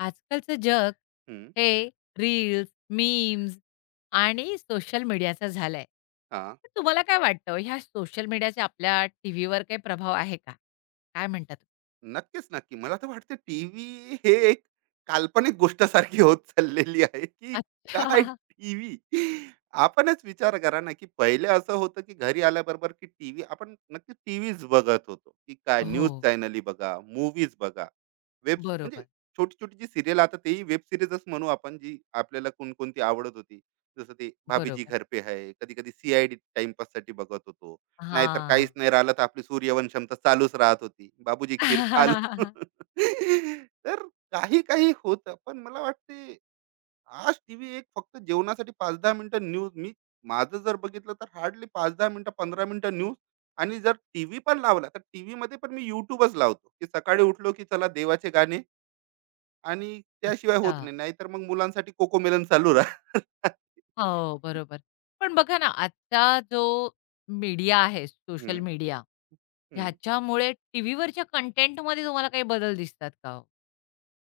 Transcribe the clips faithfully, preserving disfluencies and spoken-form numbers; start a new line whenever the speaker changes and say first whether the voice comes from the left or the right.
left: आजकालचं जग
right: हं,
left: हे रील्स, मीम्स आणि सोशल मीडियाचं झालंय.
right: हां.
left: तर तुम्हाला काय वाटतं हो, ह्या सोशल मीडियाचा आपल्या टीव्हीवर काही प्रभाव आहे का? काय म्हणतात?
right: नक्कीच, नक्की. मला तर वाटतं टीव्ही हे एक काल्पनिक गोष्टसारखी होत चाललेली आहे, की काय
left: अच्छा.
right: टीव्ही? आपणच विचार करा ना, की पहिले असं होतं, की घरी आल्याबरोबर की टीव्ही आपण नक्की टीव्हीच बघत होतो, की काय
left: हो.
right: न्यूज चॅनल बघा, मूव्हीज बघा. वेब म्हणजे
left: बरोबर,
right: छोटी-छोटी जी सीरियल आता तेही वेब सीरीजच म्हणू आपण, जी आपल्याला कोणकोणती आवडत होती. जसं ते भाभी जी
left: बरोबर.
right: घर पे है, कधी-कधी सी-आय-डी टाईमपाससाठी बघत होतो. नाहीतर काहीच
left: हां.
right: नाही राहिलं तर आपली सूर्यवंशम तर चालूच राहत होती. बाबूजी खीर खाल, तर काही-काही होतं. पण मला वाटते आज टीव्ही एक फक्त जेवणासाठी पाच ते दहा मिनिटं न्यूज मी माझं जर बघितलं तर हार्डली पाच ते दहा मिनिटं, पंधरा मिनिटं न्यूज आणि जर टीव्ही पण लावला तर टीव्हीमध्ये पण मी YouTubeच लावतो, की सकाळी उठलो की चला देवाचे गाणे आणि त्याशिवाय
left: अच्छा.
right: होत नाही. नाहीतर मग मुलांसाठी कोकोमेलन चालू राहणार.
left: हो, बरोबर. पण बघा ना, आजचा जो मीडिया आहे,
right: हं,
left: सोशल मीडिया,
right: हं.
left: ह्याच्यामुळे टीव्हीवरच्या कंटेंटमध्ये तुम्हाला काही बदल दिसतात का हो?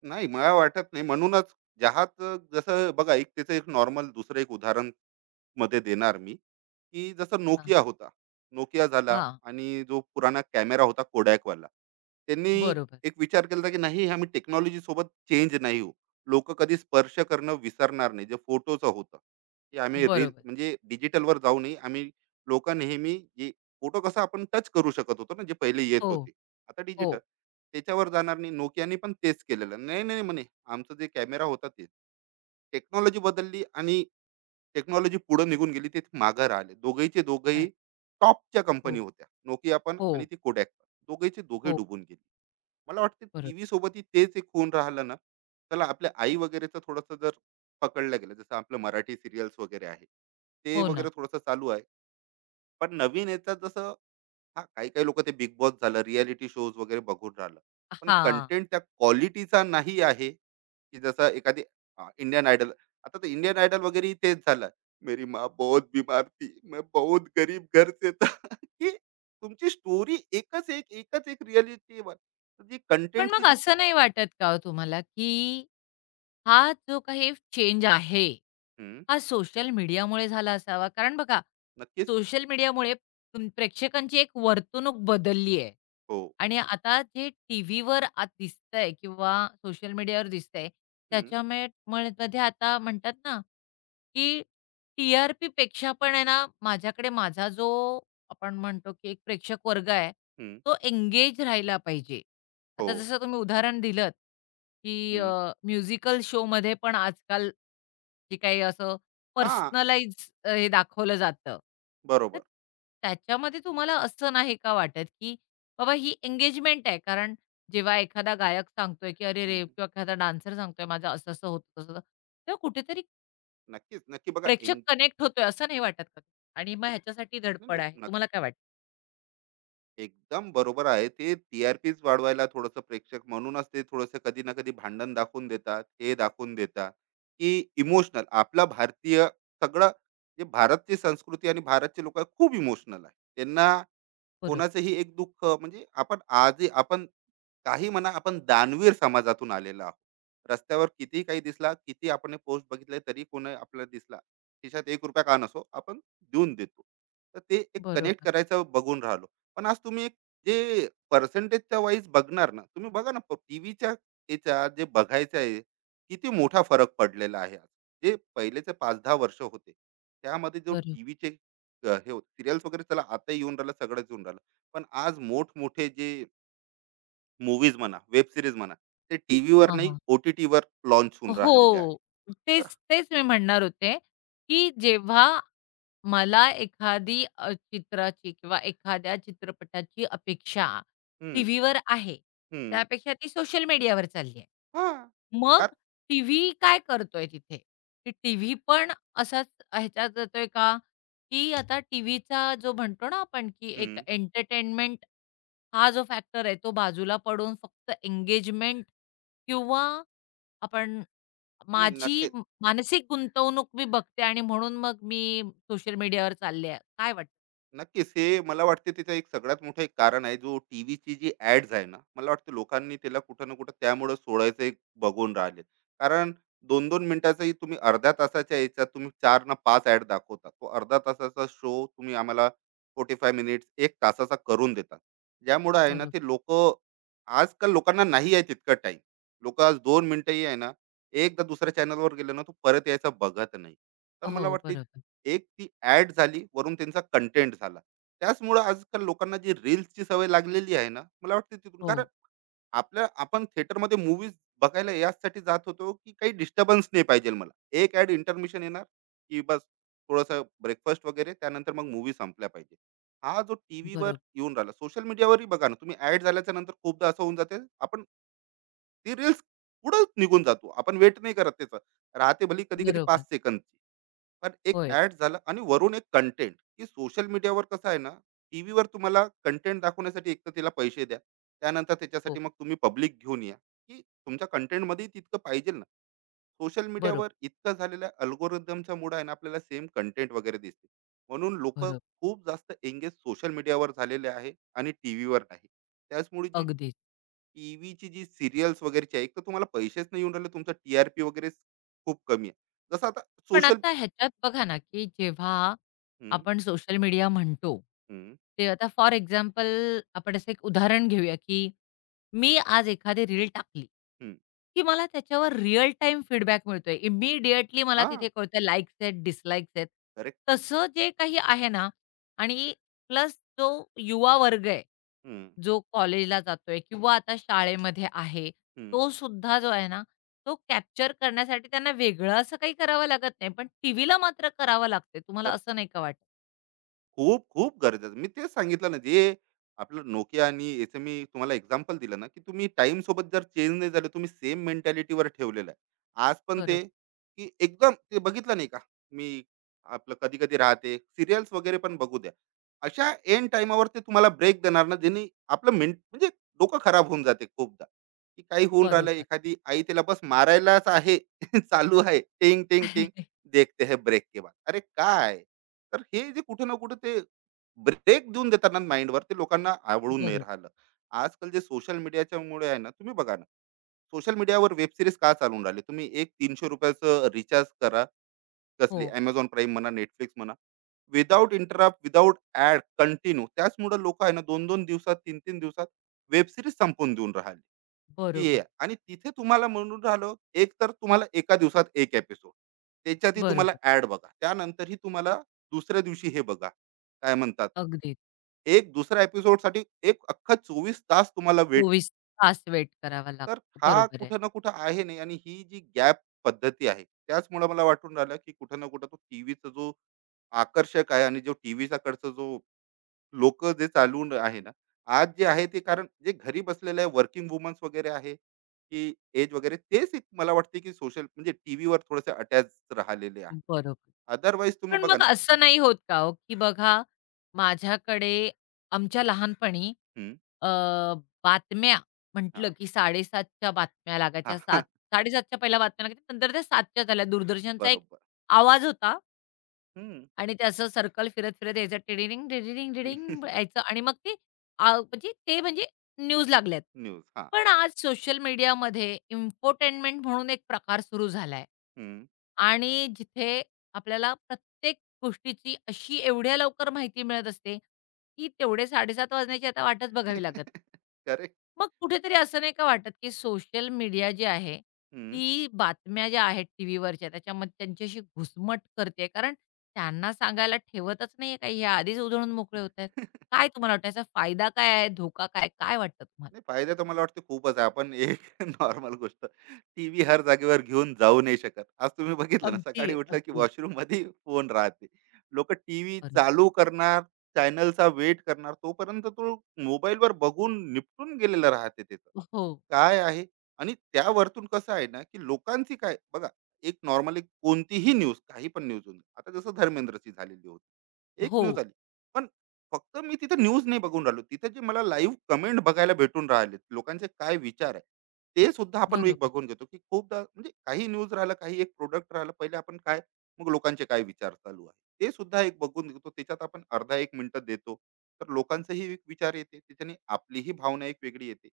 right: नाही मला वाटत नाही. म्हणूनच चहाचं जसं बघा एक त्याचं एक नॉर्मल दुसरं एक उदाहरण मध्ये देणार मी, की जसं
left: हां.
right: Nokia होता. Nokia झाला
left: हां,
right: आणि जो पुराणा कॅमेरा होता Kodakवाला. त्यांनी
left: बरोबर.
right: एक विचार केला होता, की नाही हे आम्ही टेक्नॉलॉजी सोबत चेंज नाही होऊ. लोकं कधी स्पर्श करणं विसरणार नाही. जे फोटोचं होतं, की आम्ही रील
left: बरोबर.
right: म्हणजे डिजिटलवर जाऊ नये. आम्ही लोक नेहमी जे फोटो कसा आपण टच करू शकत होतो ना, जे पहिले येत
left: हो,
right: होते. आता डिजिटल.
left: हो.
right: त्याच्यावर जाणार नाही. Nokiaने पण तेच केलेलं. नाही, नाही म्हणे आमचा जे कॅमेरा होता तेच. टेक्नॉलॉजी बदलली आणि टेक्नॉलॉजी पुढे निघून गेली ते मागं राहिले दोघेचे दोघेही
left: राइट.
right: टॉपच्या कंपनी
left: हो,
right: होत्या नोकिया पण
left: हो,
right: आणि ती कोडॅक पण दोघेचे दोघे
left: हो.
right: डुबून गेली. मला वाटतं
left: बरोबर.
right: टीव्ही सोबतही तेच एक होऊन राहिलं ना. चला आपल्या आई वगैरेचं थोडंसं जर पकडलं गेलं जसं आपलं मराठी सिरियल्स वगैरे आहे, ते
left: हो ना.
right: वगैरे थोडंसं चालू आहे. पण नवीन याचा जसं हा काही काही लोक ते बिग बॉस झालं रियालिटी शोज वगैरे बघून राहिलं, पण
left: हां.
right: कंटेंट त्या क्वालिटीचा नाही आहे की जसं एखादी इंडियन आयडल. आता तर इंडियन आयडल वगैरे तेच झालं. मेरी माँ बहुत बीमार थी मैं बहुत गरीब घर से था, की तुमची स्टोरी एकच एक एकच एक रियालिटीवर जी
left: पण
right: कंटेंटची
left: मग
right: जी
left: असं
right: को-
left: नाही वाटत का हो तुम्हाला, की हा जो काही चेंज आहे,
right: हम्म,
left: हा सोशल मीडियामुळे झाला असावा? कारण बघा,
right: नक्कीच.
left: सोशल मीडियामुळे तुम प्रेक्षकांची एक वर्तणूक बदलली आहे
right: हो.
left: आणि आता जे टीव्हीवर आ दिसतंय किंवा सोशल मीडियावर दिसतंय,
right: हम्म,
left: त्याच्यामुळे मुळे मध्ये आता म्हणतात ना, की टी-आर-पीपेक्षा पण आहे ना, माझ्याकडे माझा जो आपण म्हणतो, की एक प्रेक्षक वर्ग आहे,
right: हम्म.
left: तो एंगेज राहिला पाहिजे.
right: हो.
left: आता जसं तुम्ही उदाहरण दिलंत, की
right: हम्म,
left: अ, शो शोमध्ये पण आजकाल जे काही असं
right: हा.
left: पर्सनलाइज अ, हे दाखवलं जातं. तर
right: बरोबर.
left: त्याच्यामध्ये तुम्हाला असं नाही का वाटत, की बाबा ही एंगेजमेंट आहे. कारण जेव्हा एखादा गायक सांगतोय, की "अरे
right: हम्म,
left: रे!"
right: हम्म.
left: किंवा एखादा डान्सर सांगतोय, "माझं असं-असं होतं, तसं-तसं." तेव्हा कुठेतरी
right: नक्कीच नक्की बघा
left: प्रेक्षक
right: एंग-
left: कनेक्ट होतोय असं नाही वाटत का? आणि मग ह्याच्यासाठी
right: नाही,
left: धडपड आहे.
right: नाही,
left: तुम्हाला काय वाटतं?
right: एकदम बरोबर आहे. ते टी-आर-पीच वाढवायला थोडंसं प्रेक्षक म्हणूनच ते थोडंसं कधी ना कधी भांडण दाखवून देतात, हे दाखवून देतात, की इमोशनल आपला भारतीय सगळं जे भारतची संस्कृती आणि भारतचे लोकं खूप इमोशनल आहे. त्यांना
left: बरोबर,
right: कोणाचंही एक दुःख म्हणजे आपण आजही आपण काही म्हणा आपण दानवीर समाजातून आलेलो आहोत. रस्त्यावर किती काही दिसला किती आपण पोस्ट बघितले तरी कोणी आपल्याला दिसला, खिशात एक रुपया का नसो आपण देऊन देतो. तर ते एक कनेक्ट
left: बरोबर,
right: करायचं बघून राहिलो. पण आज तुम्ही एक जे पर्सेंटेजच्या वाईज बघणार ना, तुम्ही बघा ना टीव्हीच्या याच्या जे बघायचं आहे किती मोठा फरक पडलेला आहे. आज जे पहिलेचे पाच दहा वर्ष होते, त्यामध्ये जो
left: बरोबर.
right: टीव्हीचे हे होते सिरियल्स वगैरे, चला आता येऊन राहिलं सगळंच येऊन राहिलं. पण आज मोठमोठे जे मूवीज म्हणा, वेब सीरीज म्हणा, ते टीव्ही वर नाही,
left: हां,
right: ओ-टी-टीवर लॉन्च होऊन राहिलेले आहे.
left: हो.
right: तर
left: तेच, तेच मी म्हणणार होते, की जेव्हा मला एखादी अ, चित्राची किंवा एखाद्या चित्रपटाची अपेक्षा
right: हं,
left: टीव्हीवर आहे,
right: हं.
left: त्यापेक्षा ती सोशल मीडियावर चालली आहे.
right: हां.
left: मग
right: का?
left: टीव्ही काय करतोय तिथे? की टीव्ही पण असाच ह्याच्यात जातोय का? की आता टीव्हीचा जो म्हणतो ना आपण, की एक
right: हं.
left: एंटरटेनमेंट हा जो फॅक्टर आहे, तो बाजूला पडून फक्त एंगेजमेंट किंवा आपण
right: नाही,
left: माझी
right: नक्की.
left: म मानसिक गुंतवणूक मी बघते आणि म्हणून मग मी सोशल मीडियावर चालले आहे. काय वाटतं?
right: नक्कीच. हे मला वाटते त्याचं एक सगळ्यात मोठं एक कारण आहे, जो टीव्हीची जी ॲड्स आहे ना, मला वाटतं लोकांनी त्याला कुठं ना कुठं त्यामुळं सोडायचं एक बघून राहिले. कारण दोन दोन मिनिटाचाही तुम्ही अर्ध्या तासाच्या याच्यात तुम्ही चार ना पाच ॲड दाखवता. तो अर्धा तासाचा शो तुम्ही आम्हाला पंचेचाळीस मिनिट्स, एक तासाचा करून देतात. ज्यामुळं आहे ना,
left: बरोबर.
right: ते लोकं आजकाल लोकांना नाही आहे तितका टाईम. लोकं आज दोन मिनिटंही आहे ना, एकदा दुसऱ्या चॅनलवर गेले ना, तो परत यायचा बघत नाही. तर
left: हो,
right: मला वाटते
left: बरोबर.
right: एक ती ॲड झाली, वरून त्यांचा कंटेंट झाला. त्याचमुळं आजकाल लोकांना जी रील्सची सवय लागलेली आहे ना, मला वाटतं तिथून कारण
left: हो,
right: आपल्या आपण थिएटरमध्ये मूव्हीज बघायला याचसाठी जात होतो, की काही डिस्टर्बन्स नाही पाहिजे मला. एक ॲड इंटरमिशन येणार, की बस थोडंसं ब्रेकफास्ट वगैरे त्यानंतर मग मूव्ही संपल्या पाहिजे. हा जो टीव्हीवर
left: बरोबर.
right: येऊन राहिला, सोशल मीडियावरही बघा ना, तुम्ही ॲड झाल्याच्या नंतर खूपदा असं होऊन जाते, आपण ती रील्स पुढंच निघून जातो. आपण वेट नाही करत त्याचा. राहते भली कधी-कधी
left: बरोबर.
right: पाच सेकंदची. पण एक
left: होय.
right: ऍड झालं आणि वरून एक कंटेंट की सोशल मीडियावर कसं आहे ना, टीव्हीवर तुम्हाला कंटेंट दाखवण्यासाठी एक तर तिला पैसे द्या, त्यानंतर
left: हो,
right: त्याच्यासाठी मग तुम्ही पब्लिक घेऊन या, की तुमच्या कंटेंटमध्ये तितकं पाहिजे ना. सोशल मीडियावर
left: बरोबर,
right: इतकं झालेल्या अल्गोरिदमच्या मुळे आहे ना, आपल्याला सेम कंटेंट वगैरे दिसते, म्हणून लोक
left: बरोबर.
right: खूप जास्त एंगेज सोशल मीडियावर झालेले आहे आणि टी व्हीवर नाही. त्याचमुळे जी
left: अगदीच.
right: टी व्हीची जी सिरियल्स वगैरेची आहे, एक तर तुम्हाला पैसेच नाही येऊन राहिले, तुमचं टी आर पी वगैरे खूप कमी आहे जसं आता
left: पण
right: सोशल.
left: आता ह्याच्यात बघा ना, की जेव्हा आपण सोशल मीडिया म्हणतो, ते आता फॉर एक्झाम्पल आपण असं एक उदाहरण घेऊया, की मी आज एखादी रील टाकली, की मला त्याच्यावर रिअल टाईम फीडबॅक मिळतोय. इमिडिएटली मला
right: हां,
left: तिथे कळतं लाईक्स आहेत, डिसलाईक्स आहेत.
right: करेक्ट.
left: तसं जे काही आहे ना आणि प्लस जो युवा वर्ग आहे,
right: हं,
left: जो कॉलेजला जातोय किंवा आता शाळेमध्ये आहे,
right: हं.
left: तो सुद्धा जो आहे ना, तो कॅप्चर करण्यासाठी त्यांना वेगळं असं काही करावं लागत नाही. पण टीव्हीला मात्र करावं लागते. तुम्हाला
right: तर,
left: असं नाही का वाटत?
right: खूप खूप गरजेचं. मी तेच सांगितलं ना, जे आपलं Nokia आणि याचं मी तुम्हाला एक्झाम्पल दिलं ना, की तुम्ही टाइम सोबत जर चेंज नाही झाले, तुम्ही सेम मेंटॅलिटीवर ठेवलेलं आहे. आज पण
left: बरोबर,
right: ते, की एकदम ते बघितलं नाही का, मी आपलं कधी-कधी राहते, सीरियल्स वगैरे पण बघू द्या. अशा एंड टाईमावर ते तुम्हाला ब्रेक देणार ना, ज्याने आपलं मेंट म्हणजे डोकं खराब होऊन जाते खूपदा, की काही होऊन राहिलं,
left: बरोबर.
right: एखादी आई तिला बस मारायलाच आहे, चालू आहे, टिंग, टिंग, टिंग, देखते है ब्रेक के बाद. अरे काय? तर हे जे कुठे ना कुठे ते ब्रेक देऊन देतात माइंडवर ते लोकांना आवडून नाही
left: बरोबर.
right: राहिलं. आजकाल जे सोशल मीडियाच्या मुळे आहे ना, तुम्ही बघा ना, सोशल मीडियावर वेब सीरीज का चालून राहिली. तुम्ही एक ₹तीनशे रिचार्ज करा, कसली
left: हो,
right: Amazon Prime म्हणा, Netflix म्हणा, without interrupt, without ad continue. त्याचमुळे लोकं आहे ना दोन दोन दिवसात, तीन तीन दिवसात वेब सीरीज संपवून देऊन राहिले. की हे
left: बरोबर,
right: आहे. आणि तिथे तुम्हाला म्हणून राहिलो, एक तर तुम्हाला एका दिवसात एक एपिसोड, त्याच्यातही तुम्हाला
left: बरोबर.
right: ऍड बघा, त्यानंतरही तुम्हाला दुसऱ्या दिवशी हे बघा, काय म्हणतात,
left: अगदीच.
right: एक दुसऱ्या एपिसोड साठी एक अख्खा चोवीस तास तुम्हाला वेट.
left: चोवीस तास वेट करावा
right: तर
left: लागतो.
right: हा
left: बरोबर आहे.
right: कुठं ना कुठं आहे नाही, आणि ही जी गॅप पद्धती आहे त्याचमुळे मला वाटून राहिलं की कुठं ना कुठं तो टीव्हीचा जो आकर्षक आहे, आणि जो टीव्हीचा कडचा जो लोक जे चालून आहे ना, आज जे आहे ते कारण जे घरी बसलेले आहे वर्किंग वुमन्स वगैरे आहे, की एज वगैरे, तेच एक मला वाटते की सोशल म्हणजे टीव्हीवर थोडेसे अटॅच राहिलेले आहे.
left: बरोबर.
right: अदरवाईज तुम्ही
left: पण
right: बघा
left: मग
right: ना.
left: असं नाही होत का हो, की बघा माझ्याकडे आमच्या लहानपणी
right: हम्म,
left: अ, बातम्या म्हटलं,
right: हा.
left: की 7:30च्या बातम्या
right: हा
left: लागायच्या.
right: हा.
left: सात 7:30च्या पहिल्या बातम्या लागायच्या. नंतर त्या 7:00च्या झाल्या. दूरदर्शनचा एक
right: बरोबर.
left: आवाज होता.
right: हम्म,
left: आणि ते असं सर्कल फिरत-फिरत यायचं टिडिडिंग, टिडिडिंग,
right: ती-
left: टिडिंग यायचं आणि मग ते आ म्हणजे ते म्हणजे न्यूज लागल्यात.
right: न्यूज. हा.
left: पण आज सोशल मीडियामध्ये इन्फोटेनमेंट म्हणून एक प्रकार सुरू झालाय. आणि जिथे आपल्याला प्रत्येक गोष्टीची अशी एवढ्या लवकर माहिती मिळत असते, की तेवढे साडेसात वाजण्याची आता वाटच बघावी लागत नाही.
right: करेक्ट.
left: मग कुठेतरी असं नाही का वाटत, की सोशल मीडिया जी आहे, ती बातम्या ज्या आहेत टीव्हीवरच्या त्याच्यामध्ये त्यांच्याशी घुसमट करते कारण त्यांना सांगायला ठेवतच नाहीये काही. हे आधीच उधळून मोकळे होतायत. काय तुम्हाला वाटतं याचा फायदा काय आहे? धोका काय? काय वाटतं तुम्हाला?
right: नाही, फायदा तर मला वाटतं खूपच आहे. आपण एक नॉर्मल गोष्ट, टीव्ही हर जागेवर घेऊन जाऊ नाही शकत. आज तुम्ही बघितलं ना,
left: अगदी,
right: सकाळी उठलं की
left: अगदी.
right: वॉशरूम मध्ये फोन राहते. लोक टीव्ही
left: बरोबर.
right: चालू करणार, चॅनलचा वेट करणार तोपर्यंत तो मोबाईलवर बघून निपटून गेलेला राहते त्याचं.
left: हो,
right: काय आहे, आणि त्यावरतून कसं आहे ना की लोकांची काय बघा, एक नॉर्मली कोणतीही न्यूज काही पण न्यूज होऊन आता जसं धर्मेंद्रची झालेली होती. एक
left: हो.
right: न्यूज आली. पण फक्त मी तिथे न्यूज नाही बघून राहिलो. तिथे जे मला लाईव्ह कमेंट बघायला भेटून राहिले, लोकांचे काय विचार आहे, ते सुद्धा आपण एक
left: बरोबर.
right: बघून घेतो, की खूपदा म्हणजे काही न्यूज राहिलं, काही एक प्रोडक्ट राहिलं, पहिले आपण काय, मग लोकांचे काय विचार चालू आहे. ते सुद्धा एक बघून घेतो. त्याच्यात आपण अर्धा एक मिनिटं देतो. तर लोकांचेही एक विचार येते. त्याच्याने आपलीही भावना एक वेगळी येते.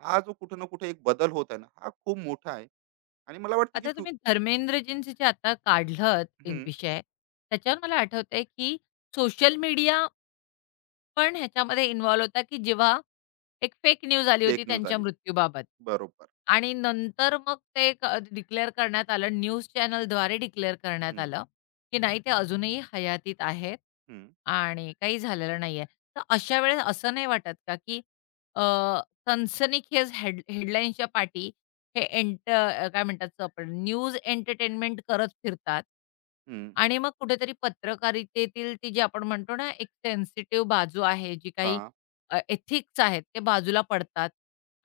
right: हा जो कुठे ना कुठे एक बदल होत आहे ना, हा खूप मोठा आहे आणि मला वाटतं की
left: आता तुम्ही धर्मेंद्रजींचं जे आता काढलत विषय त्याच्यावर मला आठवतंय, की सोशल मीडिया पण ह्याच्यामध्ये इन्व्हॉल्व होता, की जेव्हा एक फेक न्यूज आली
right: फेक
left: होती
right: न्यूज
left: त्यांच्या
right: आली.
left: मृत्यूबाबत
right: बरोबर.
left: आणि नंतर मग ते क डिक्लेअर करण्यात आलं, न्यूज चॅनलद्वारे डिक्लेअर करण्यात
right: हं,
left: आलं, की नाही ते अजूनही हयातीत आहेत
right: हं,
left: आणि काही झालेलं नाहीये. तर अशा वेळेस असं नाही वाटत का, की अ, सनसनीखेज हेड हेडलाईन्सच्या पाठी हे एंट अ, काय म्हणतात ते आपण न्यूज एंटरटेनमेंट करत फिरतात
right: हं.
left: आणि मग कुठेतरी पत्रकारितेतील ती जी आपण म्हणतो ना, एक सेन्सिटिव्ह बाजू आहे, जी काही
right: हां.
left: अ, एथिक्स आहेत, ते बाजूला पडतात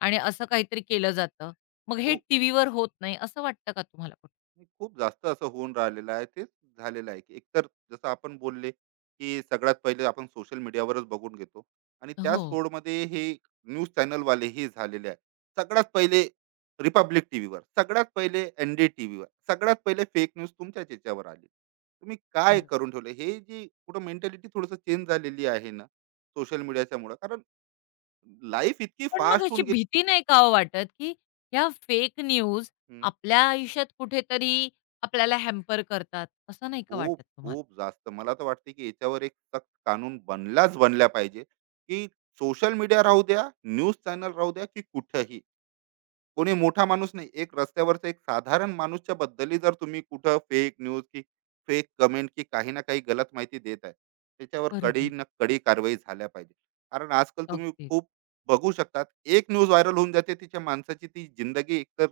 left: आणि असं काहीतरी केलं जातं. मग हे
right: हो.
left: टीव्हीवर होत नाही, असं वाटतं का तुम्हाला कुठे?
right: आणि खूप जास्त असं होऊन राहिलेलं आहे, तेच झालेलं आहे की एकतर जसं आपण बोलले की सगळ्यात पहिले आपण सोशल मीडियावरच बघून घेतो आणि त्या
left: हो,
right: सोडमध्ये हे न्यूज चॅनलवाले हे झालेले आहे, सगळ्यात पहिले रिपब्लिक टीव्हीवर सगळ्यात पहिले एन डी टीव्हीवर सगळ्यात पहिले फेक न्यूज तुमच्याच याच्यावर आली, तुम्ही काय
left: बरं.
right: करून ठेवले, हे जी कुठं मेंटॅलिटी थोडंसं चेंज झालेली आहे ना सोशल मीडियाच्या मुळे, कारण लाईफ इतकी
left: पण मग
right: फास्ट
left: अशी
right: होऊन
left: भीती नाही का ओ वाटत, की ह्या फेक न्यूज
right: गेली.
left: आपल्या आयुष्यात कुठेतरी आपल्याला हॅम्पर करतात, असं नाही का
right: खूप
left: वाटत
right: खूप
left: तुम्हाला?
right: जास्त मला तर वाटते की याच्यावर एक सक्त कानून बनलाच बनला पाहिजे की सोशल मीडिया राहू द्या, न्यूज चॅनल राहू द्या, की कुठंही कोणी मोठा माणूस नाही, एक रस्त्यावरचा एक साधारण माणूसच्या बद्दलही जर तुम्ही कुठं फेक न्यूज की फेक कमेंट की काही ना काही गलत माहिती देत आहे, त्याच्यावर कडी
left: बरोबर.
right: ना कडी कारवाई झाल्या पाहिजे. कारण आजकाल तुम्ही
left: अगदीच.
right: खूप बघू शकतात, एक न्यूज व्हायरल होऊन जाते, तिच्या माणसाची ती जिंदगी एकतर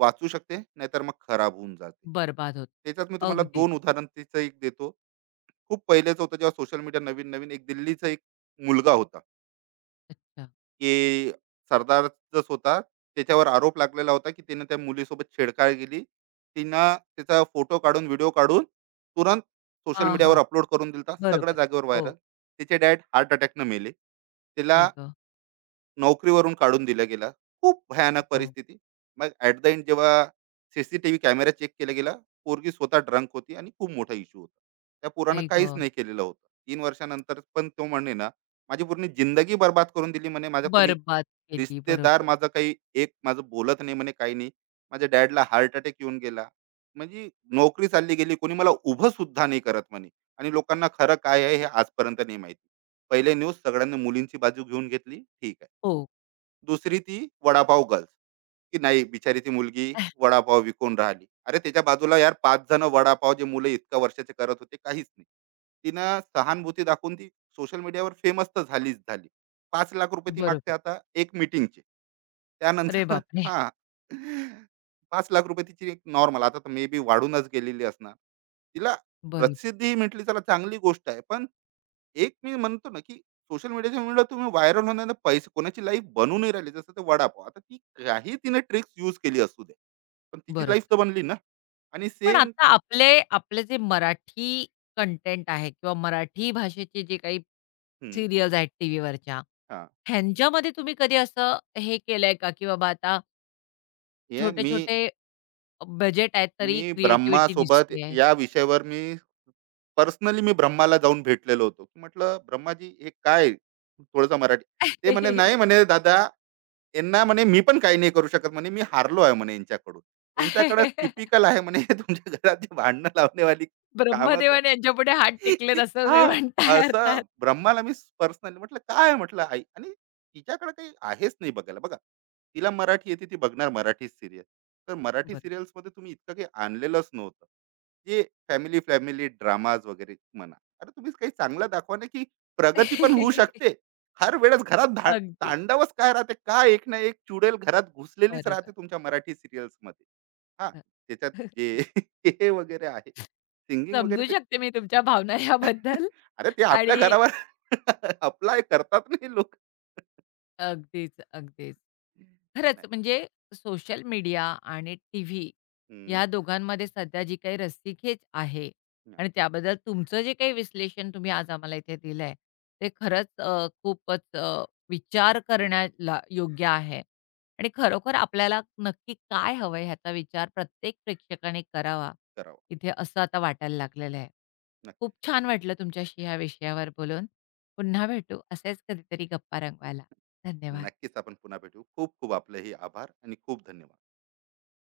right: वाचू शकते, नाहीतर मग खराब होऊन जाते.
left: बरबाद होत.
right: त्याच्यात मी तुम्हाला
left: अगदीच.
right: दोन उदाहरण तिचं एक देतो. खूप पहिलेचं होतं जेव्हा सोशल मीडिया नवीन-नवीन, एक दिल्लीचा एक मुलगा होता.
left: अच्छा.
right: की सरदारच होता. त्याच्यावर आरोप लागलेला होता, की त्यानं त्या मुलीसोबत छेडछाड केली. तिनं त्याचा फोटो काढून, व्हिडिओ काढून तुरंत सोशल
left: हां,
right: मीडियावर
left: हां.
right: अपलोड करून दिलता, होता. सगळ्या
left: बरोबर.
right: जागेवर
left: हो.
right: व्हायरल. तिचे डॅड हार्ट अटॅकनं मेले.
left: आई
right: तिला
left: गं!
right: नोकरीवरून काढून दिलं गेलं. खूप भयानक
left: हो.
right: परिस्थिती. मग ॲट द एंड जेव्हा सीसीटीव्ही कॅमेरा चेक केला गेला, पोरगी स्वतः ड्रंक होती आणि खूप मोठा इश्यू होता. त्या पोरानं
left: आई
right: काहीच
left: गं!
right: नाही केलेलं होतं. तीन वर्षानंतर पण तो म्हणे ना, माझी पूर्ण जिंदगी बरबाद करून दिली म्हणे. माझा कोणी
left: बरबाद केली.
right: रिश्तेदार
left: बरोबर.
right: माझा काही एक माझं बोलत नाही म्हणे, काही नाही. माझ्या डॅडला हार्ट अटॅक येऊन गेला. म्हणजे नोकरी चालली गेली. कोणी मला उभं सुद्धा नाही करत म्हणे, आणि लोकांना खरं काय आहे हे आजपर्यंत नाही माहिती. पहिले न्यूज सगळ्यांनी मुलींची बाजू घेऊन घेतली, ठीक आहे.
left: हो.
right: दुसरी ती वडापाव गर्ल्स, की नाही बिचारी ती मुलगी वडापाव विकून राहिली. अरे त्याच्या बाजूला यार पाच जणं वडापाव जे मुलं इतक्या वर्षाचे करत होते काहीच नाही. तिनं सहानुभूती दाखवून ती सोशल मीडियावर फेमस तर झालीच झाली. ₹पाच,लाख ती मागते
left: बरोबर.
right: आता एक मीटिंगचे.
left: अरे
right: त्यानंतर
left: बापरे!
right: हां. ₹पाच,लाख तिची एक नॉर्मल, आता तर मे बी वाढूनच गेलेली असणार. तिला
left: बरोबर,
right: प्रसिद्धी म्हटली, चला चांगली गोष्ट आहे. पण एक मी म्हणतो ना, की सोशल मीडियाच्यामुळे तुम्ही व्हायरल होण्याने पैसे कोणाची लाईफ बनू नाही राहिली. जसं ते वडापाव. आता ती काही तिने ट्रिक्स यूज केली असू दे, पण तिची लाईफ
left: बरोबर.
right: तर बनली ना. आणि
left: पण
right: सेम
left: आता आपले आपले जे मराठी कंटेंट आहे किंवा मराठी भाषेचे जे काही
right: हं,
left: सीरियल्स आहेत टीव्हीवरच्या, ह्यांच्यामध्ये तुम्ही कधी असं हे केलंय का, की बाबा आता
right: हे मी
left: छोटे-छोटे बजेट आहेत
right: मी
left: तरी
right: ब्रह्मा
left: क्रिएटिव्हिटी
right: सोबत
left: दिसतेय?
right: या विषयावर मी पर्सनली मी ब्रह्माला जाऊन भेटलेलो होतो. की म्हटलं, "ब्रह्माजी हे काय थोडंसं मराठी." ते म्हणे, "नाही म्हणे दादा त्यांना म्हणे मी पण काही नाही करू शकत म्हणे मी हारलो आहे म्हणे यांच्याकडून. यांच्याकडे टिपिकल आहे म्हणे तुमच्या घरात जे भांडणं लावण्यावाली कामं कर.
left: ब्रह्मदेवाने यांच्यापुढे हात टेकलेत असं तुम्ही
right: हां,
left: म्हणताय
right: असं
left: अर्थात.
right: ब्रह्माला मी पर्सनली म्हटलं, "काय आहे?" म्हटलं, "आई" आणि तिच्याकडे काही आहेच नाही बघायला. बघा, तिला मराठी येते, ती बघणार मराठी सीरियल. तर मराठी
left: बरोबर.
right: सीरियल्समध्ये तुम्ही इतकं काही आणलेलंच नव्हतं. जे फॅमिली-फॅमिली ड्रामाज वगैरे म्हणा. अरे तुम्हीच काही चांगलं दाखवा ना, की प्रगती पण होऊ शकते. हर वेळेस घरात
left: अगदीच.
right: तांडवच काय राहते का, एक ना एक चुडेल घरात घुसलेलीच राहते
left: बरोबर.
right: तुमच्या मराठी सिरियल्स मध्ये. हा त्याच्यात
left: हं.
right: जे हे वगैरे आहे, सिंगिंग वगैरे
left: समजू
right: ते
left: शकते मी तुमच्या भावना याबद्दल
right: अरे ते आपल्या
left: आणि
right: घरावर अप्लाय करतात नाही लोक.
left: अगदीच, अगदीच. खरंच
right: नाही.
left: म्हणजे सोशल मीडिया आणि टीव्ही
right: हम्म,
left: ह्या दोघांमध्ये सध्या जी काही रस्सीखेच आहे
right: हा,
left: आणि त्याबद्दल तुमचं जे काही विश्लेषण तुम्ही आज आम्हाला इथे दिलंय, ते खरंच अ, खूपच अ, विचार करण्याला योग्य आहे आणि खरोखर आपल्याला नक्की काय हवंय ह्याचा विचार प्रत्येक प्रेक्षकाने करावा,
right: करावं.
left: इथे असं आता वाटायला लागलेलं आहे.
right: नक्कीच.
left: खूप छान वाटलं तुमच्याशी ह्या विषयावर बोलून. पुन्हा भेटू असेच कधीतरी गप्पा रंगवायला. धन्यवाद.
right: नक्कीच आपण पुन्हा भेटू. खूप खूप आपले आभार आणि खूप धन्यवाद.